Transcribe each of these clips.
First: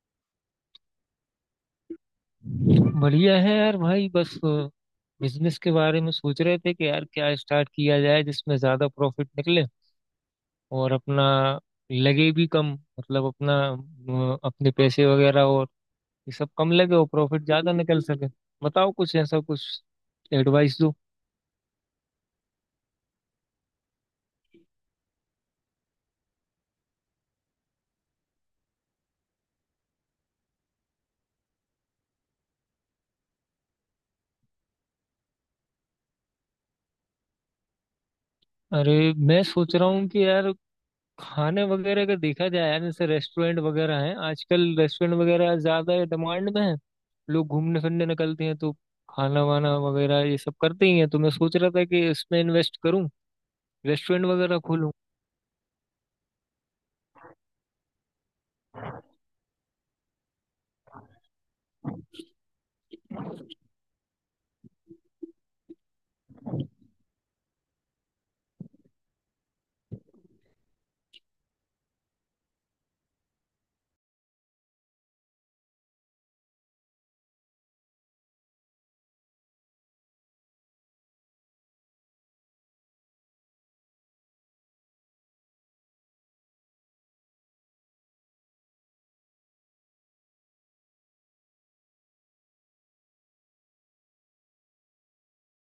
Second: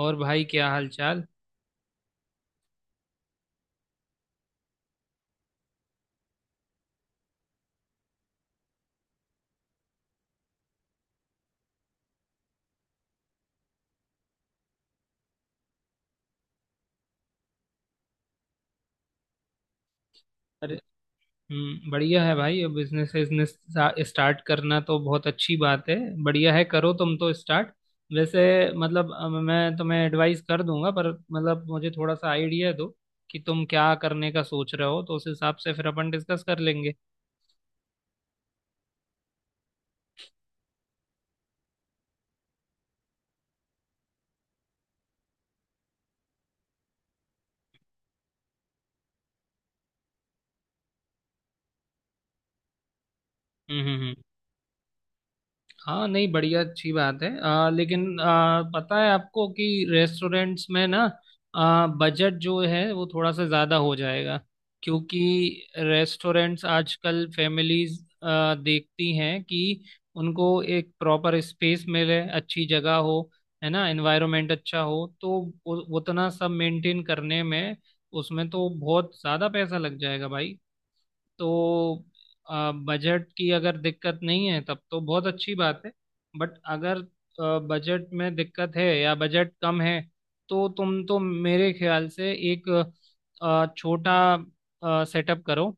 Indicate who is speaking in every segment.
Speaker 1: और भाई, क्या हाल चाल?
Speaker 2: बढ़िया है यार भाई बस बिजनेस के बारे में सोच रहे थे कि यार क्या स्टार्ट किया जाए जिसमें ज्यादा प्रॉफिट निकले और अपना लगे भी कम, मतलब अपना अपने पैसे वगैरह और ये सब कम लगे और प्रॉफिट ज्यादा निकल सके। बताओ कुछ ऐसा कुछ
Speaker 1: अरे।
Speaker 2: एडवाइस दो।
Speaker 1: बढ़िया है भाई। अब बिजनेस बिजनेस स्टार्ट करना तो बहुत अच्छी बात है। बढ़िया है, करो तुम तो स्टार्ट। वैसे मतलब मैं तुम्हें एडवाइस कर दूंगा, पर मतलब मुझे थोड़ा सा आइडिया दो कि तुम क्या करने का सोच रहे हो, तो उस हिसाब से फिर अपन डिस्कस कर लेंगे।
Speaker 2: अरे मैं सोच रहा हूँ कि यार खाने वगैरह का देखा जाए यार, जैसे रेस्टोरेंट वगैरह हैं, आजकल रेस्टोरेंट वगैरह ज्यादा डिमांड में है। लोग घूमने फिरने निकलते हैं तो खाना वाना वगैरह ये सब करते ही हैं, तो मैं सोच रहा था कि इसमें इन्वेस्ट करूं,
Speaker 1: हम्म हम्म हम्म।
Speaker 2: रेस्टोरेंट वगैरह खोलूं।
Speaker 1: हाँ नहीं, बढ़िया, अच्छी बात है। लेकिन पता है आपको कि रेस्टोरेंट्स में ना बजट जो है वो थोड़ा सा ज़्यादा हो जाएगा, क्योंकि रेस्टोरेंट्स आजकल फैमिलीज देखती हैं कि उनको एक प्रॉपर स्पेस मिले, अच्छी जगह हो, है ना, एनवायरनमेंट अच्छा हो, तो उतना सब मेंटेन करने में, उसमें तो बहुत ज़्यादा पैसा लग जाएगा भाई। तो बजट की अगर दिक्कत नहीं है तब तो बहुत अच्छी बात है, बट अगर बजट में दिक्कत है या बजट कम है तो तुम तो मेरे ख्याल से एक छोटा सेटअप करो।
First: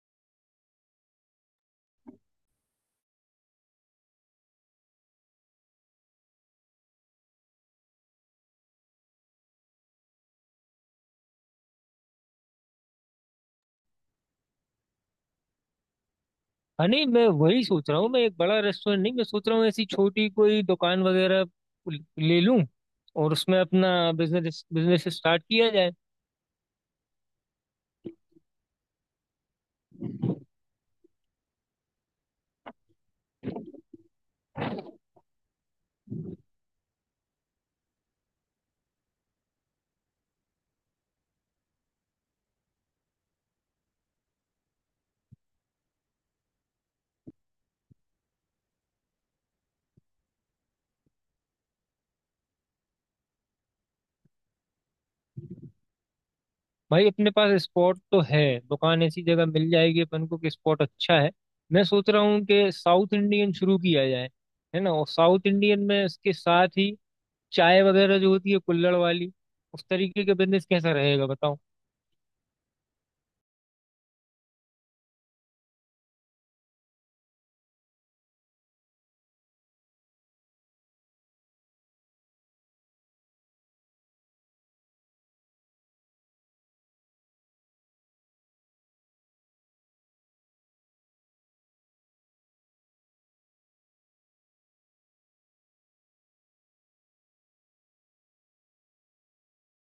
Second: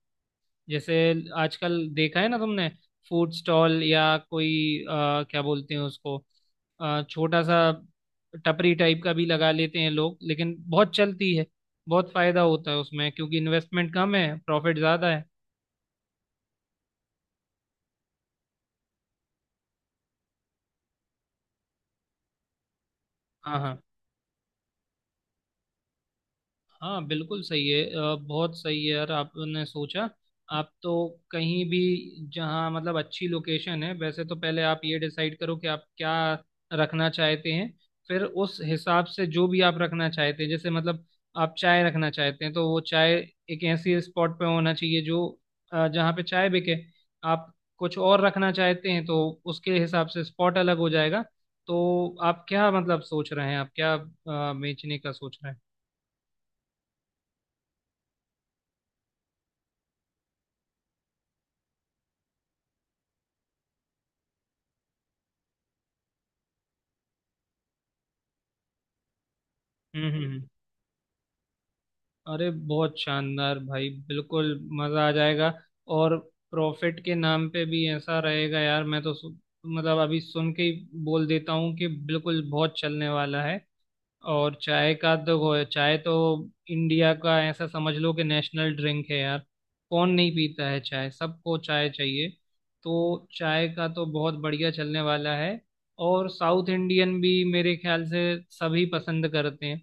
Speaker 1: जैसे, आजकल देखा है ना तुमने, फूड स्टॉल या कोई क्या बोलते हैं उसको, छोटा सा टपरी टाइप का भी लगा लेते हैं लोग, लेकिन बहुत चलती है, बहुत फायदा होता है उसमें, क्योंकि इन्वेस्टमेंट कम है, प्रॉफिट ज़्यादा है।
Speaker 2: हाँ नहीं मैं वही सोच रहा हूँ, मैं एक बड़ा रेस्टोरेंट नहीं, मैं सोच रहा हूँ ऐसी छोटी कोई दुकान वगैरह ले लूं और
Speaker 1: हाँ
Speaker 2: उसमें
Speaker 1: हाँ
Speaker 2: अपना बिजनेस बिजनेस स्टार्ट किया जाए।
Speaker 1: हाँ बिल्कुल सही है। बहुत सही है यार, आपने सोचा। आप तो कहीं भी जहाँ मतलब अच्छी लोकेशन है, वैसे तो पहले आप ये डिसाइड करो कि आप क्या रखना चाहते हैं। फिर उस हिसाब से जो भी आप रखना चाहते हैं, जैसे मतलब आप चाय रखना चाहते हैं तो वो चाय एक ऐसी स्पॉट पे होना चाहिए जो जहाँ पे चाय बिके। आप कुछ और रखना चाहते हैं तो उसके हिसाब से स्पॉट अलग हो जाएगा। तो आप क्या मतलब सोच रहे हैं, आप क्या बेचने का सोच रहे हैं?
Speaker 2: भाई अपने पास स्पॉट तो है, दुकान ऐसी जगह मिल जाएगी अपन को कि स्पॉट अच्छा है। मैं सोच रहा हूँ कि साउथ इंडियन शुरू किया जाए, है ना, और साउथ इंडियन में इसके साथ ही चाय वगैरह जो होती है कुल्हड़ वाली, उस
Speaker 1: हम्म हम्म
Speaker 2: तरीके का
Speaker 1: हम्म।
Speaker 2: बिजनेस कैसा रहेगा बताओ।
Speaker 1: अरे बहुत शानदार भाई, बिल्कुल मजा आ जाएगा। और प्रॉफिट के नाम पे भी ऐसा रहेगा यार, मैं तो मतलब अभी सुन के ही बोल देता हूँ कि बिल्कुल बहुत चलने वाला है। और चाय का तो वो है, चाय तो इंडिया का ऐसा समझ लो कि नेशनल ड्रिंक है यार। कौन नहीं पीता है चाय? सबको चाय चाहिए। तो चाय का तो बहुत बढ़िया चलने वाला है। और साउथ इंडियन भी मेरे ख्याल से सभी पसंद करते हैं,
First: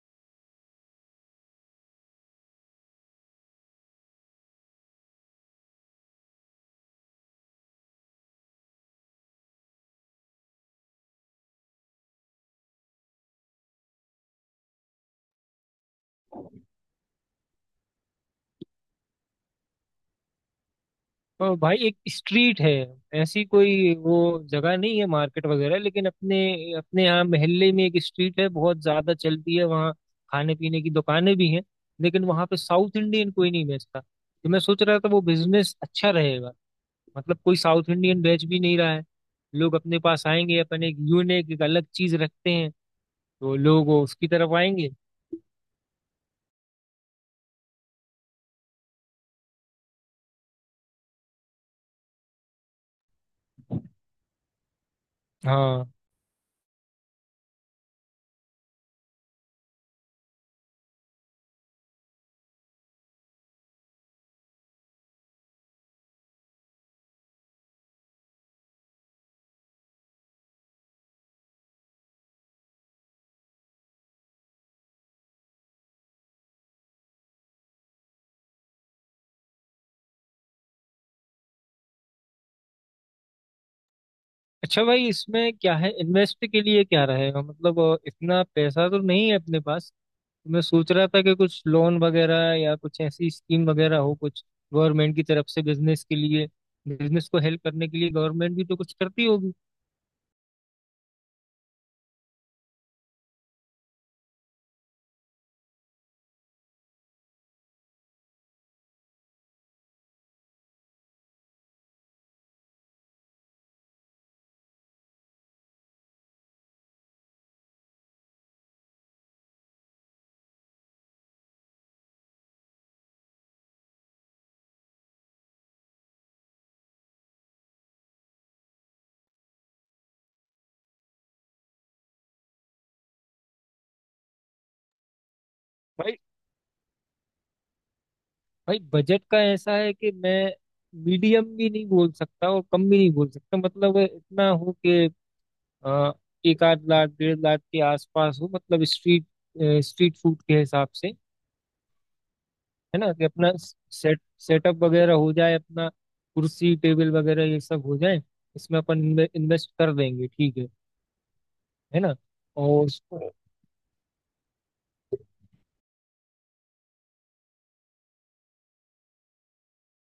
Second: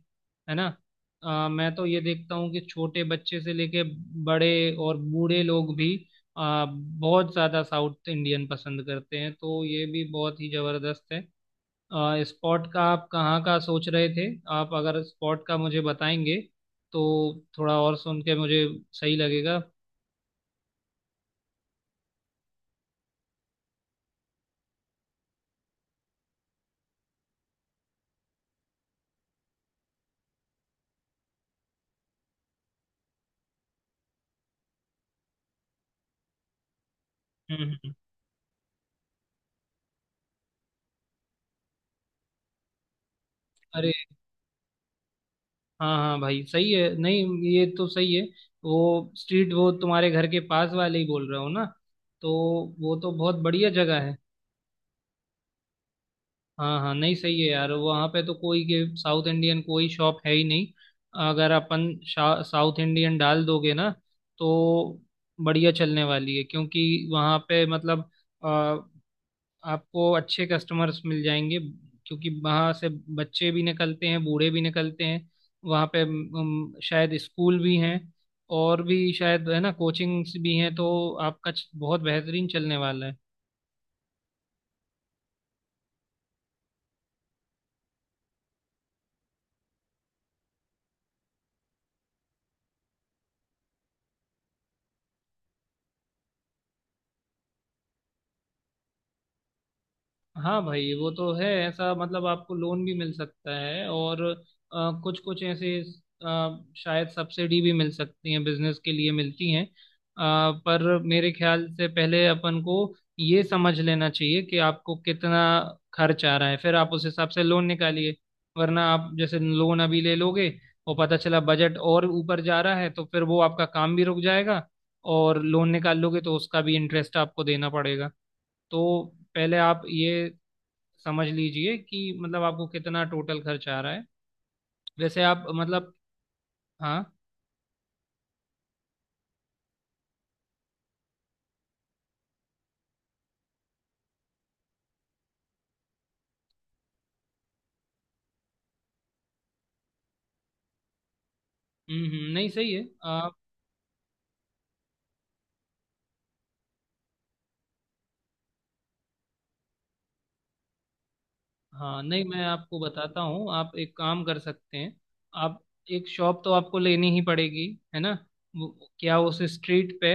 Speaker 1: है ना। मैं तो ये देखता हूँ कि छोटे बच्चे से लेके बड़े और बूढ़े लोग भी बहुत ज़्यादा साउथ इंडियन पसंद करते हैं, तो ये भी बहुत ही ज़बरदस्त है। स्पॉट का आप कहाँ का सोच रहे थे? आप अगर स्पॉट का मुझे बताएंगे तो थोड़ा और सुन के मुझे सही लगेगा।
Speaker 2: और भाई एक स्ट्रीट है, ऐसी कोई वो जगह नहीं है मार्केट वगैरह, लेकिन अपने अपने यहाँ मोहल्ले में एक स्ट्रीट है बहुत ज्यादा चलती है वहाँ। खाने पीने की दुकानें भी हैं, लेकिन वहाँ पे साउथ इंडियन कोई नहीं बेचता, तो मैं सोच रहा था वो बिजनेस अच्छा रहेगा। मतलब कोई
Speaker 1: हम्म
Speaker 2: साउथ
Speaker 1: हम्म।
Speaker 2: इंडियन बैच भी नहीं रहा है, लोग अपने पास आएंगे, अपन एक यूनिक एक अलग चीज रखते हैं तो लोग
Speaker 1: अरे
Speaker 2: वो उसकी तरफ आएंगे।
Speaker 1: हाँ हाँ भाई, सही है, नहीं ये तो सही है। वो स्ट्रीट, वो तुम्हारे घर के पास वाले ही बोल रहे हो ना, तो वो तो बहुत बढ़िया जगह है।
Speaker 2: हाँ।
Speaker 1: हाँ हाँ नहीं सही है यार, वहाँ पे तो कोई के साउथ इंडियन कोई शॉप है ही नहीं। अगर अपन साउथ इंडियन डाल दोगे ना तो बढ़िया चलने वाली है, क्योंकि वहाँ पे मतलब अ, आपको अच्छे कस्टमर्स मिल जाएंगे। क्योंकि वहाँ से बच्चे भी निकलते हैं, बूढ़े भी निकलते हैं, वहाँ पे शायद स्कूल भी हैं, और भी शायद, है ना, कोचिंग्स भी हैं। तो आपका बहुत बेहतरीन चलने वाला है।
Speaker 2: अच्छा भाई इसमें क्या है, इन्वेस्ट के लिए क्या रहेगा, मतलब इतना पैसा तो नहीं है अपने पास, तो मैं सोच रहा था कि कुछ लोन वगैरह या कुछ ऐसी स्कीम वगैरह हो कुछ गवर्नमेंट की तरफ से, बिजनेस के लिए, बिजनेस को हेल्प करने के लिए गवर्नमेंट भी तो कुछ करती होगी।
Speaker 1: हाँ भाई, वो तो है ऐसा मतलब आपको लोन भी मिल सकता है, और कुछ कुछ ऐसे शायद सब्सिडी भी मिल सकती है, बिजनेस के लिए मिलती हैं। पर मेरे ख्याल से पहले अपन को ये समझ लेना चाहिए कि आपको कितना खर्च आ रहा है, फिर आप उस हिसाब से लोन निकालिए। वरना आप जैसे लोन अभी ले लोगे और पता चला बजट और ऊपर जा रहा है, तो फिर वो आपका काम भी रुक जाएगा। और लोन निकाल लोगे तो उसका भी इंटरेस्ट आपको देना पड़ेगा। तो पहले आप ये समझ लीजिए कि मतलब आपको कितना टोटल खर्च आ रहा है। वैसे आप मतलब,
Speaker 2: भाई।
Speaker 1: हाँ,
Speaker 2: भाई, बजट का ऐसा है कि मैं मीडियम भी नहीं बोल सकता और कम भी नहीं बोल सकता, मतलब इतना हो कि अ, एक आध लाख 1.5 लाख के आसपास हो। मतलब स्ट्रीट स्ट्रीट फूड के हिसाब से, है
Speaker 1: नहीं सही है।
Speaker 2: ना, कि अपना सेटअप वगैरह हो जाए अपना, कुर्सी टेबल वगैरह ये सब हो जाए, इसमें अपन इन्वेस्ट कर देंगे, ठीक है
Speaker 1: हाँ
Speaker 2: ना
Speaker 1: नहीं, मैं आपको
Speaker 2: और
Speaker 1: बताता
Speaker 2: उसको।
Speaker 1: हूँ, आप एक काम कर सकते हैं। आप एक शॉप तो आपको लेनी ही पड़ेगी, है ना। क्या उस स्ट्रीट पे,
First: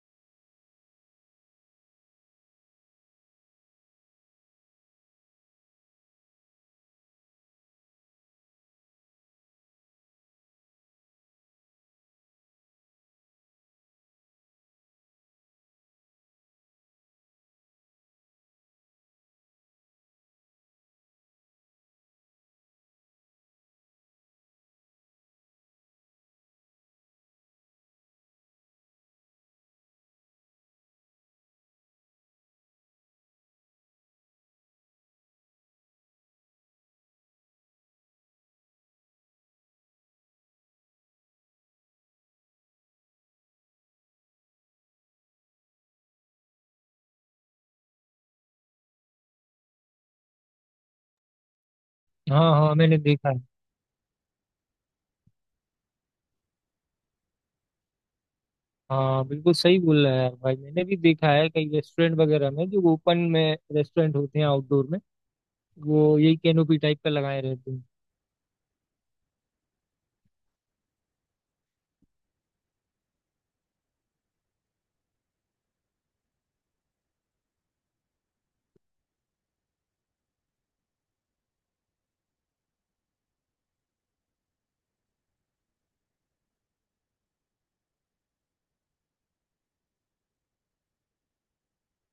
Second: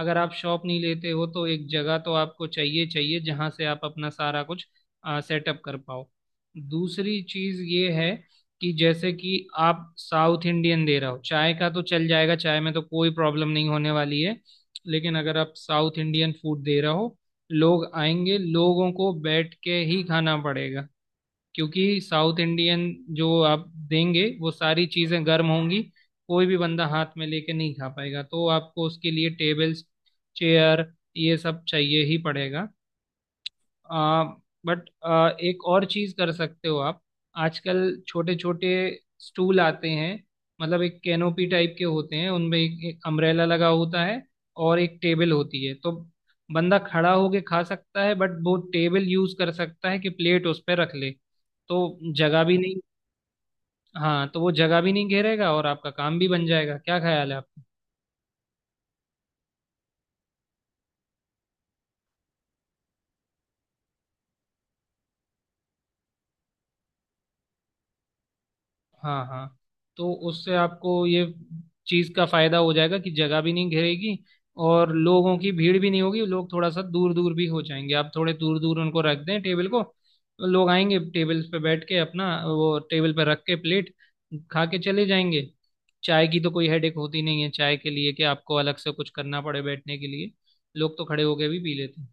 Speaker 1: अगर आप शॉप नहीं लेते हो तो एक जगह तो आपको चाहिए चाहिए जहाँ से आप अपना सारा कुछ सेटअप कर पाओ। दूसरी चीज़ ये है कि जैसे कि आप साउथ इंडियन दे रहे हो, चाय का तो चल जाएगा, चाय में तो कोई प्रॉब्लम नहीं होने वाली है, लेकिन अगर आप साउथ इंडियन फूड दे रहे हो, लोग आएंगे, लोगों को बैठ के ही खाना पड़ेगा। क्योंकि साउथ इंडियन जो आप देंगे, वो सारी चीज़ें गर्म होंगी, कोई भी बंदा हाथ में लेके नहीं खा पाएगा। तो आपको उसके लिए टेबल्स, चेयर, ये सब चाहिए ही पड़ेगा। आ, बट एक और चीज कर सकते हो आप। आजकल छोटे छोटे स्टूल आते हैं, मतलब एक कैनोपी टाइप के होते हैं, उनमें एक, एक अम्ब्रेला लगा होता है और एक टेबल होती है, तो बंदा खड़ा होके खा सकता है, बट वो टेबल यूज कर सकता है कि प्लेट उस पर रख ले। तो जगह
Speaker 2: हाँ
Speaker 1: भी
Speaker 2: हाँ
Speaker 1: नहीं,
Speaker 2: मैंने देखा है।
Speaker 1: हाँ, तो वो जगह भी नहीं घेरेगा, और आपका काम भी बन जाएगा, क्या ख्याल है आपका?
Speaker 2: हाँ बिल्कुल सही बोल रहा है यार भाई, मैंने भी देखा है कई रेस्टोरेंट वगैरह में, जो ओपन में रेस्टोरेंट होते हैं आउटडोर में, वो यही कैनोपी टाइप का लगाए रहते हैं।
Speaker 1: हाँ हाँ, तो उससे आपको ये चीज़ का फायदा हो जाएगा कि जगह भी नहीं घेरेगी और लोगों की भीड़ भी नहीं होगी। लोग थोड़ा सा दूर दूर भी हो जाएंगे, आप थोड़े दूर दूर उनको रख दें टेबल को, तो लोग आएंगे, टेबल पे बैठ के अपना वो टेबल पे रख के प्लेट, खा के चले जाएंगे। चाय की तो कोई हेडेक होती नहीं है चाय के लिए, कि आपको अलग से कुछ करना पड़े बैठने के लिए, लोग तो खड़े होके भी पी लेते हैं।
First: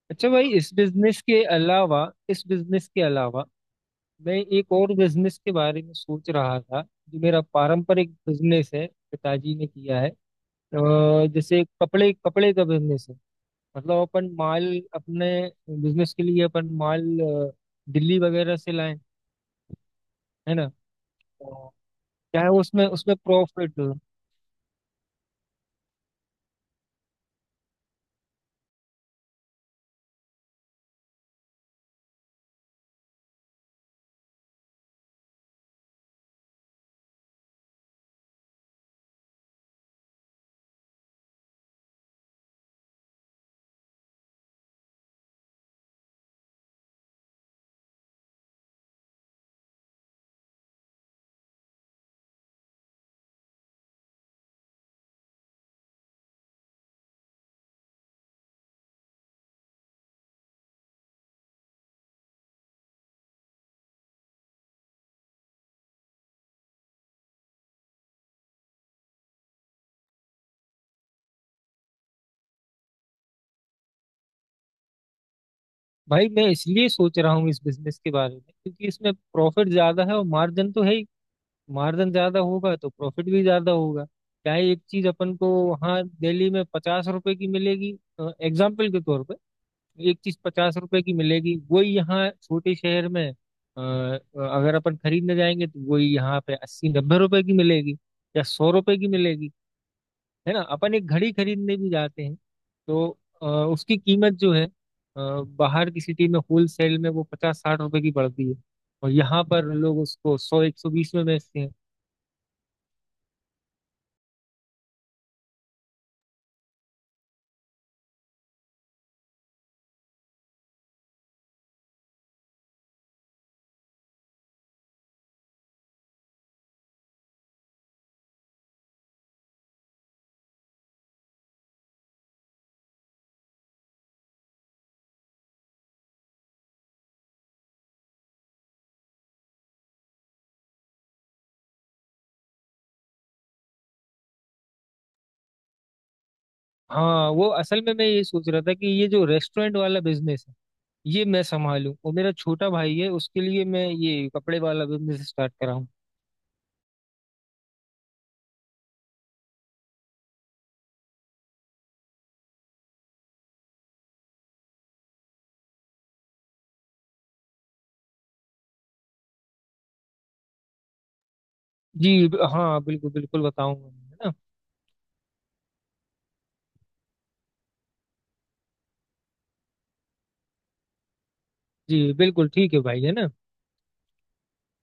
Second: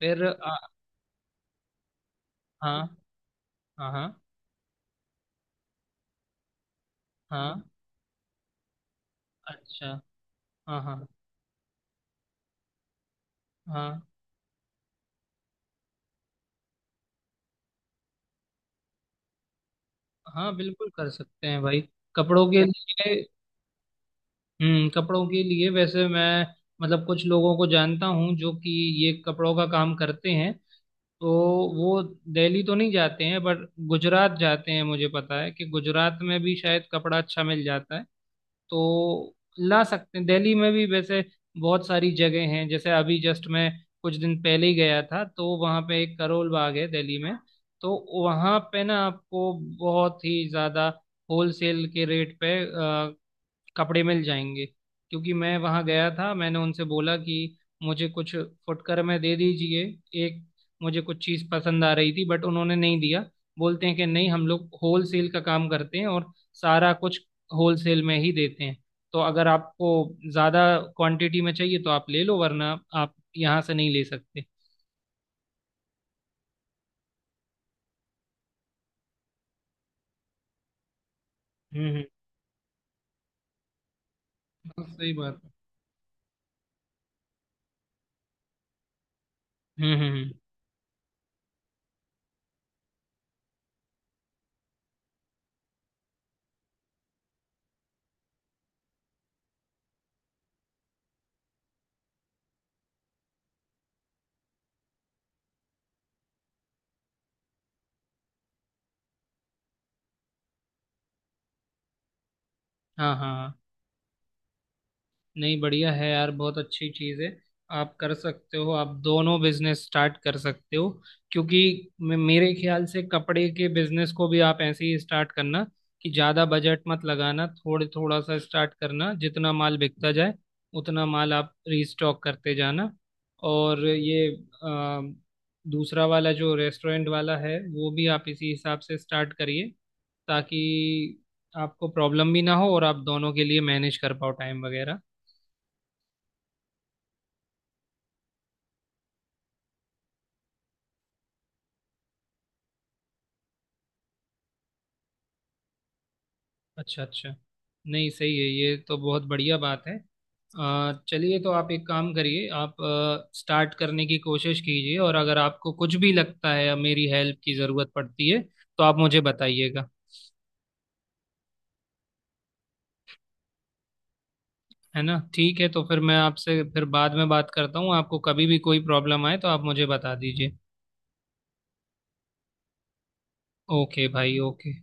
Speaker 1: फिर
Speaker 2: अच्छा भाई इस
Speaker 1: हाँ
Speaker 2: बिजनेस के अलावा
Speaker 1: हाँ हाँ
Speaker 2: मैं एक और बिजनेस के बारे में सोच रहा था, जो मेरा
Speaker 1: हाँ
Speaker 2: पारंपरिक बिजनेस है, पिताजी ने
Speaker 1: अच्छा
Speaker 2: किया है।
Speaker 1: हाँ हाँ
Speaker 2: जैसे कपड़े कपड़े का बिजनेस है, मतलब
Speaker 1: हाँ
Speaker 2: अपन माल अपने बिजनेस के लिए अपन माल दिल्ली वगैरह से लाएं,
Speaker 1: हाँ
Speaker 2: है ना,
Speaker 1: बिल्कुल कर सकते हैं
Speaker 2: तो
Speaker 1: भाई।
Speaker 2: क्या
Speaker 1: कपड़ों
Speaker 2: है
Speaker 1: के
Speaker 2: उसमें उसमें
Speaker 1: लिए,
Speaker 2: प्रॉफिट।
Speaker 1: हम्म, कपड़ों के लिए वैसे मैं मतलब कुछ लोगों को जानता हूँ जो कि ये कपड़ों का काम करते हैं। तो वो दिल्ली तो नहीं जाते हैं बट गुजरात जाते हैं, मुझे पता है कि गुजरात में भी शायद कपड़ा अच्छा मिल जाता है। तो ला सकते हैं दिल्ली में भी। वैसे बहुत सारी जगह हैं, जैसे अभी जस्ट मैं कुछ दिन पहले ही गया था, तो वहाँ पे एक करोल बाग है दिल्ली में, तो वहाँ पे ना आपको बहुत ही ज़्यादा होलसेल के रेट पे कपड़े मिल जाएंगे। क्योंकि मैं वहाँ गया था, मैंने उनसे बोला कि मुझे कुछ फुटकर में दे दीजिए, एक मुझे कुछ चीज़ पसंद आ रही थी, बट उन्होंने नहीं दिया। बोलते हैं कि नहीं, हम लोग होल सेल का काम करते हैं और सारा कुछ होल सेल में ही देते हैं। तो अगर आपको ज़्यादा क्वांटिटी में चाहिए तो आप ले लो, वरना आप यहाँ से नहीं ले सकते।
Speaker 2: भाई मैं इसलिए सोच रहा हूँ इस बिजनेस के बारे में, क्योंकि इसमें प्रॉफिट ज्यादा है और मार्जिन तो है ही,
Speaker 1: हम्म,
Speaker 2: मार्जिन ज्यादा होगा तो प्रॉफिट भी ज्यादा होगा। क्या है, एक
Speaker 1: हाँ,
Speaker 2: चीज
Speaker 1: सही
Speaker 2: अपन
Speaker 1: बात
Speaker 2: को
Speaker 1: है।
Speaker 2: वहाँ दिल्ली में 50 रुपए की मिलेगी, एग्जाम्पल के तौर पे।
Speaker 1: हम्म हम्म
Speaker 2: एक
Speaker 1: हम्म।
Speaker 2: चीज 50 रुपए की मिलेगी, वही यहाँ छोटे शहर में अगर अपन खरीदने जाएंगे तो वही यहाँ पे 80-90 रुपए की मिलेगी या 100 रुपए की मिलेगी। है ना, अपन एक घड़ी खरीदने भी जाते हैं तो उसकी कीमत जो है बाहर की सिटी में होल सेल में वो 50-60 रुपए की पड़ती है और यहाँ पर लोग उसको 100-120 में बेचते हैं।
Speaker 1: हाँ हाँ हाँ। नहीं बढ़िया है यार, बहुत अच्छी चीज़ है। आप कर सकते हो, आप दोनों बिजनेस स्टार्ट कर सकते हो। क्योंकि मेरे ख्याल से कपड़े के बिजनेस को भी आप ऐसे ही स्टार्ट करना, कि ज़्यादा बजट मत लगाना, थोड़े थोड़ा सा स्टार्ट करना, जितना माल बिकता जाए उतना माल आप रीस्टॉक करते जाना। और ये अ, दूसरा वाला जो रेस्टोरेंट वाला है वो भी आप इसी हिसाब से स्टार्ट करिए, ताकि आपको प्रॉब्लम भी ना हो और आप दोनों के लिए मैनेज कर पाओ टाइम वगैरह।
Speaker 2: हाँ वो असल में मैं ये सोच रहा था कि ये जो रेस्टोरेंट वाला बिजनेस है ये मैं संभालूं, और मेरा छोटा भाई है उसके लिए मैं ये कपड़े वाला बिजनेस स्टार्ट कराऊं।
Speaker 1: अच्छा अच्छा। नहीं सही है, ये तो बहुत बढ़िया बात है। चलिए, तो आप एक काम करिए, आप स्टार्ट करने की कोशिश कीजिए, और अगर आपको कुछ भी लगता है मेरी हेल्प की ज़रूरत पड़ती है, तो आप मुझे बताइएगा।
Speaker 2: जी हाँ बिल्कुल बिल्कुल बताऊंगा, है ना।
Speaker 1: है ना, ठीक है। तो फिर मैं आपसे फिर बाद में बात करता हूँ, आपको कभी भी कोई प्रॉब्लम आए तो आप मुझे बता दीजिए।
Speaker 2: जी बिल्कुल ठीक है भाई, है ना।
Speaker 1: ओके भाई, ओके।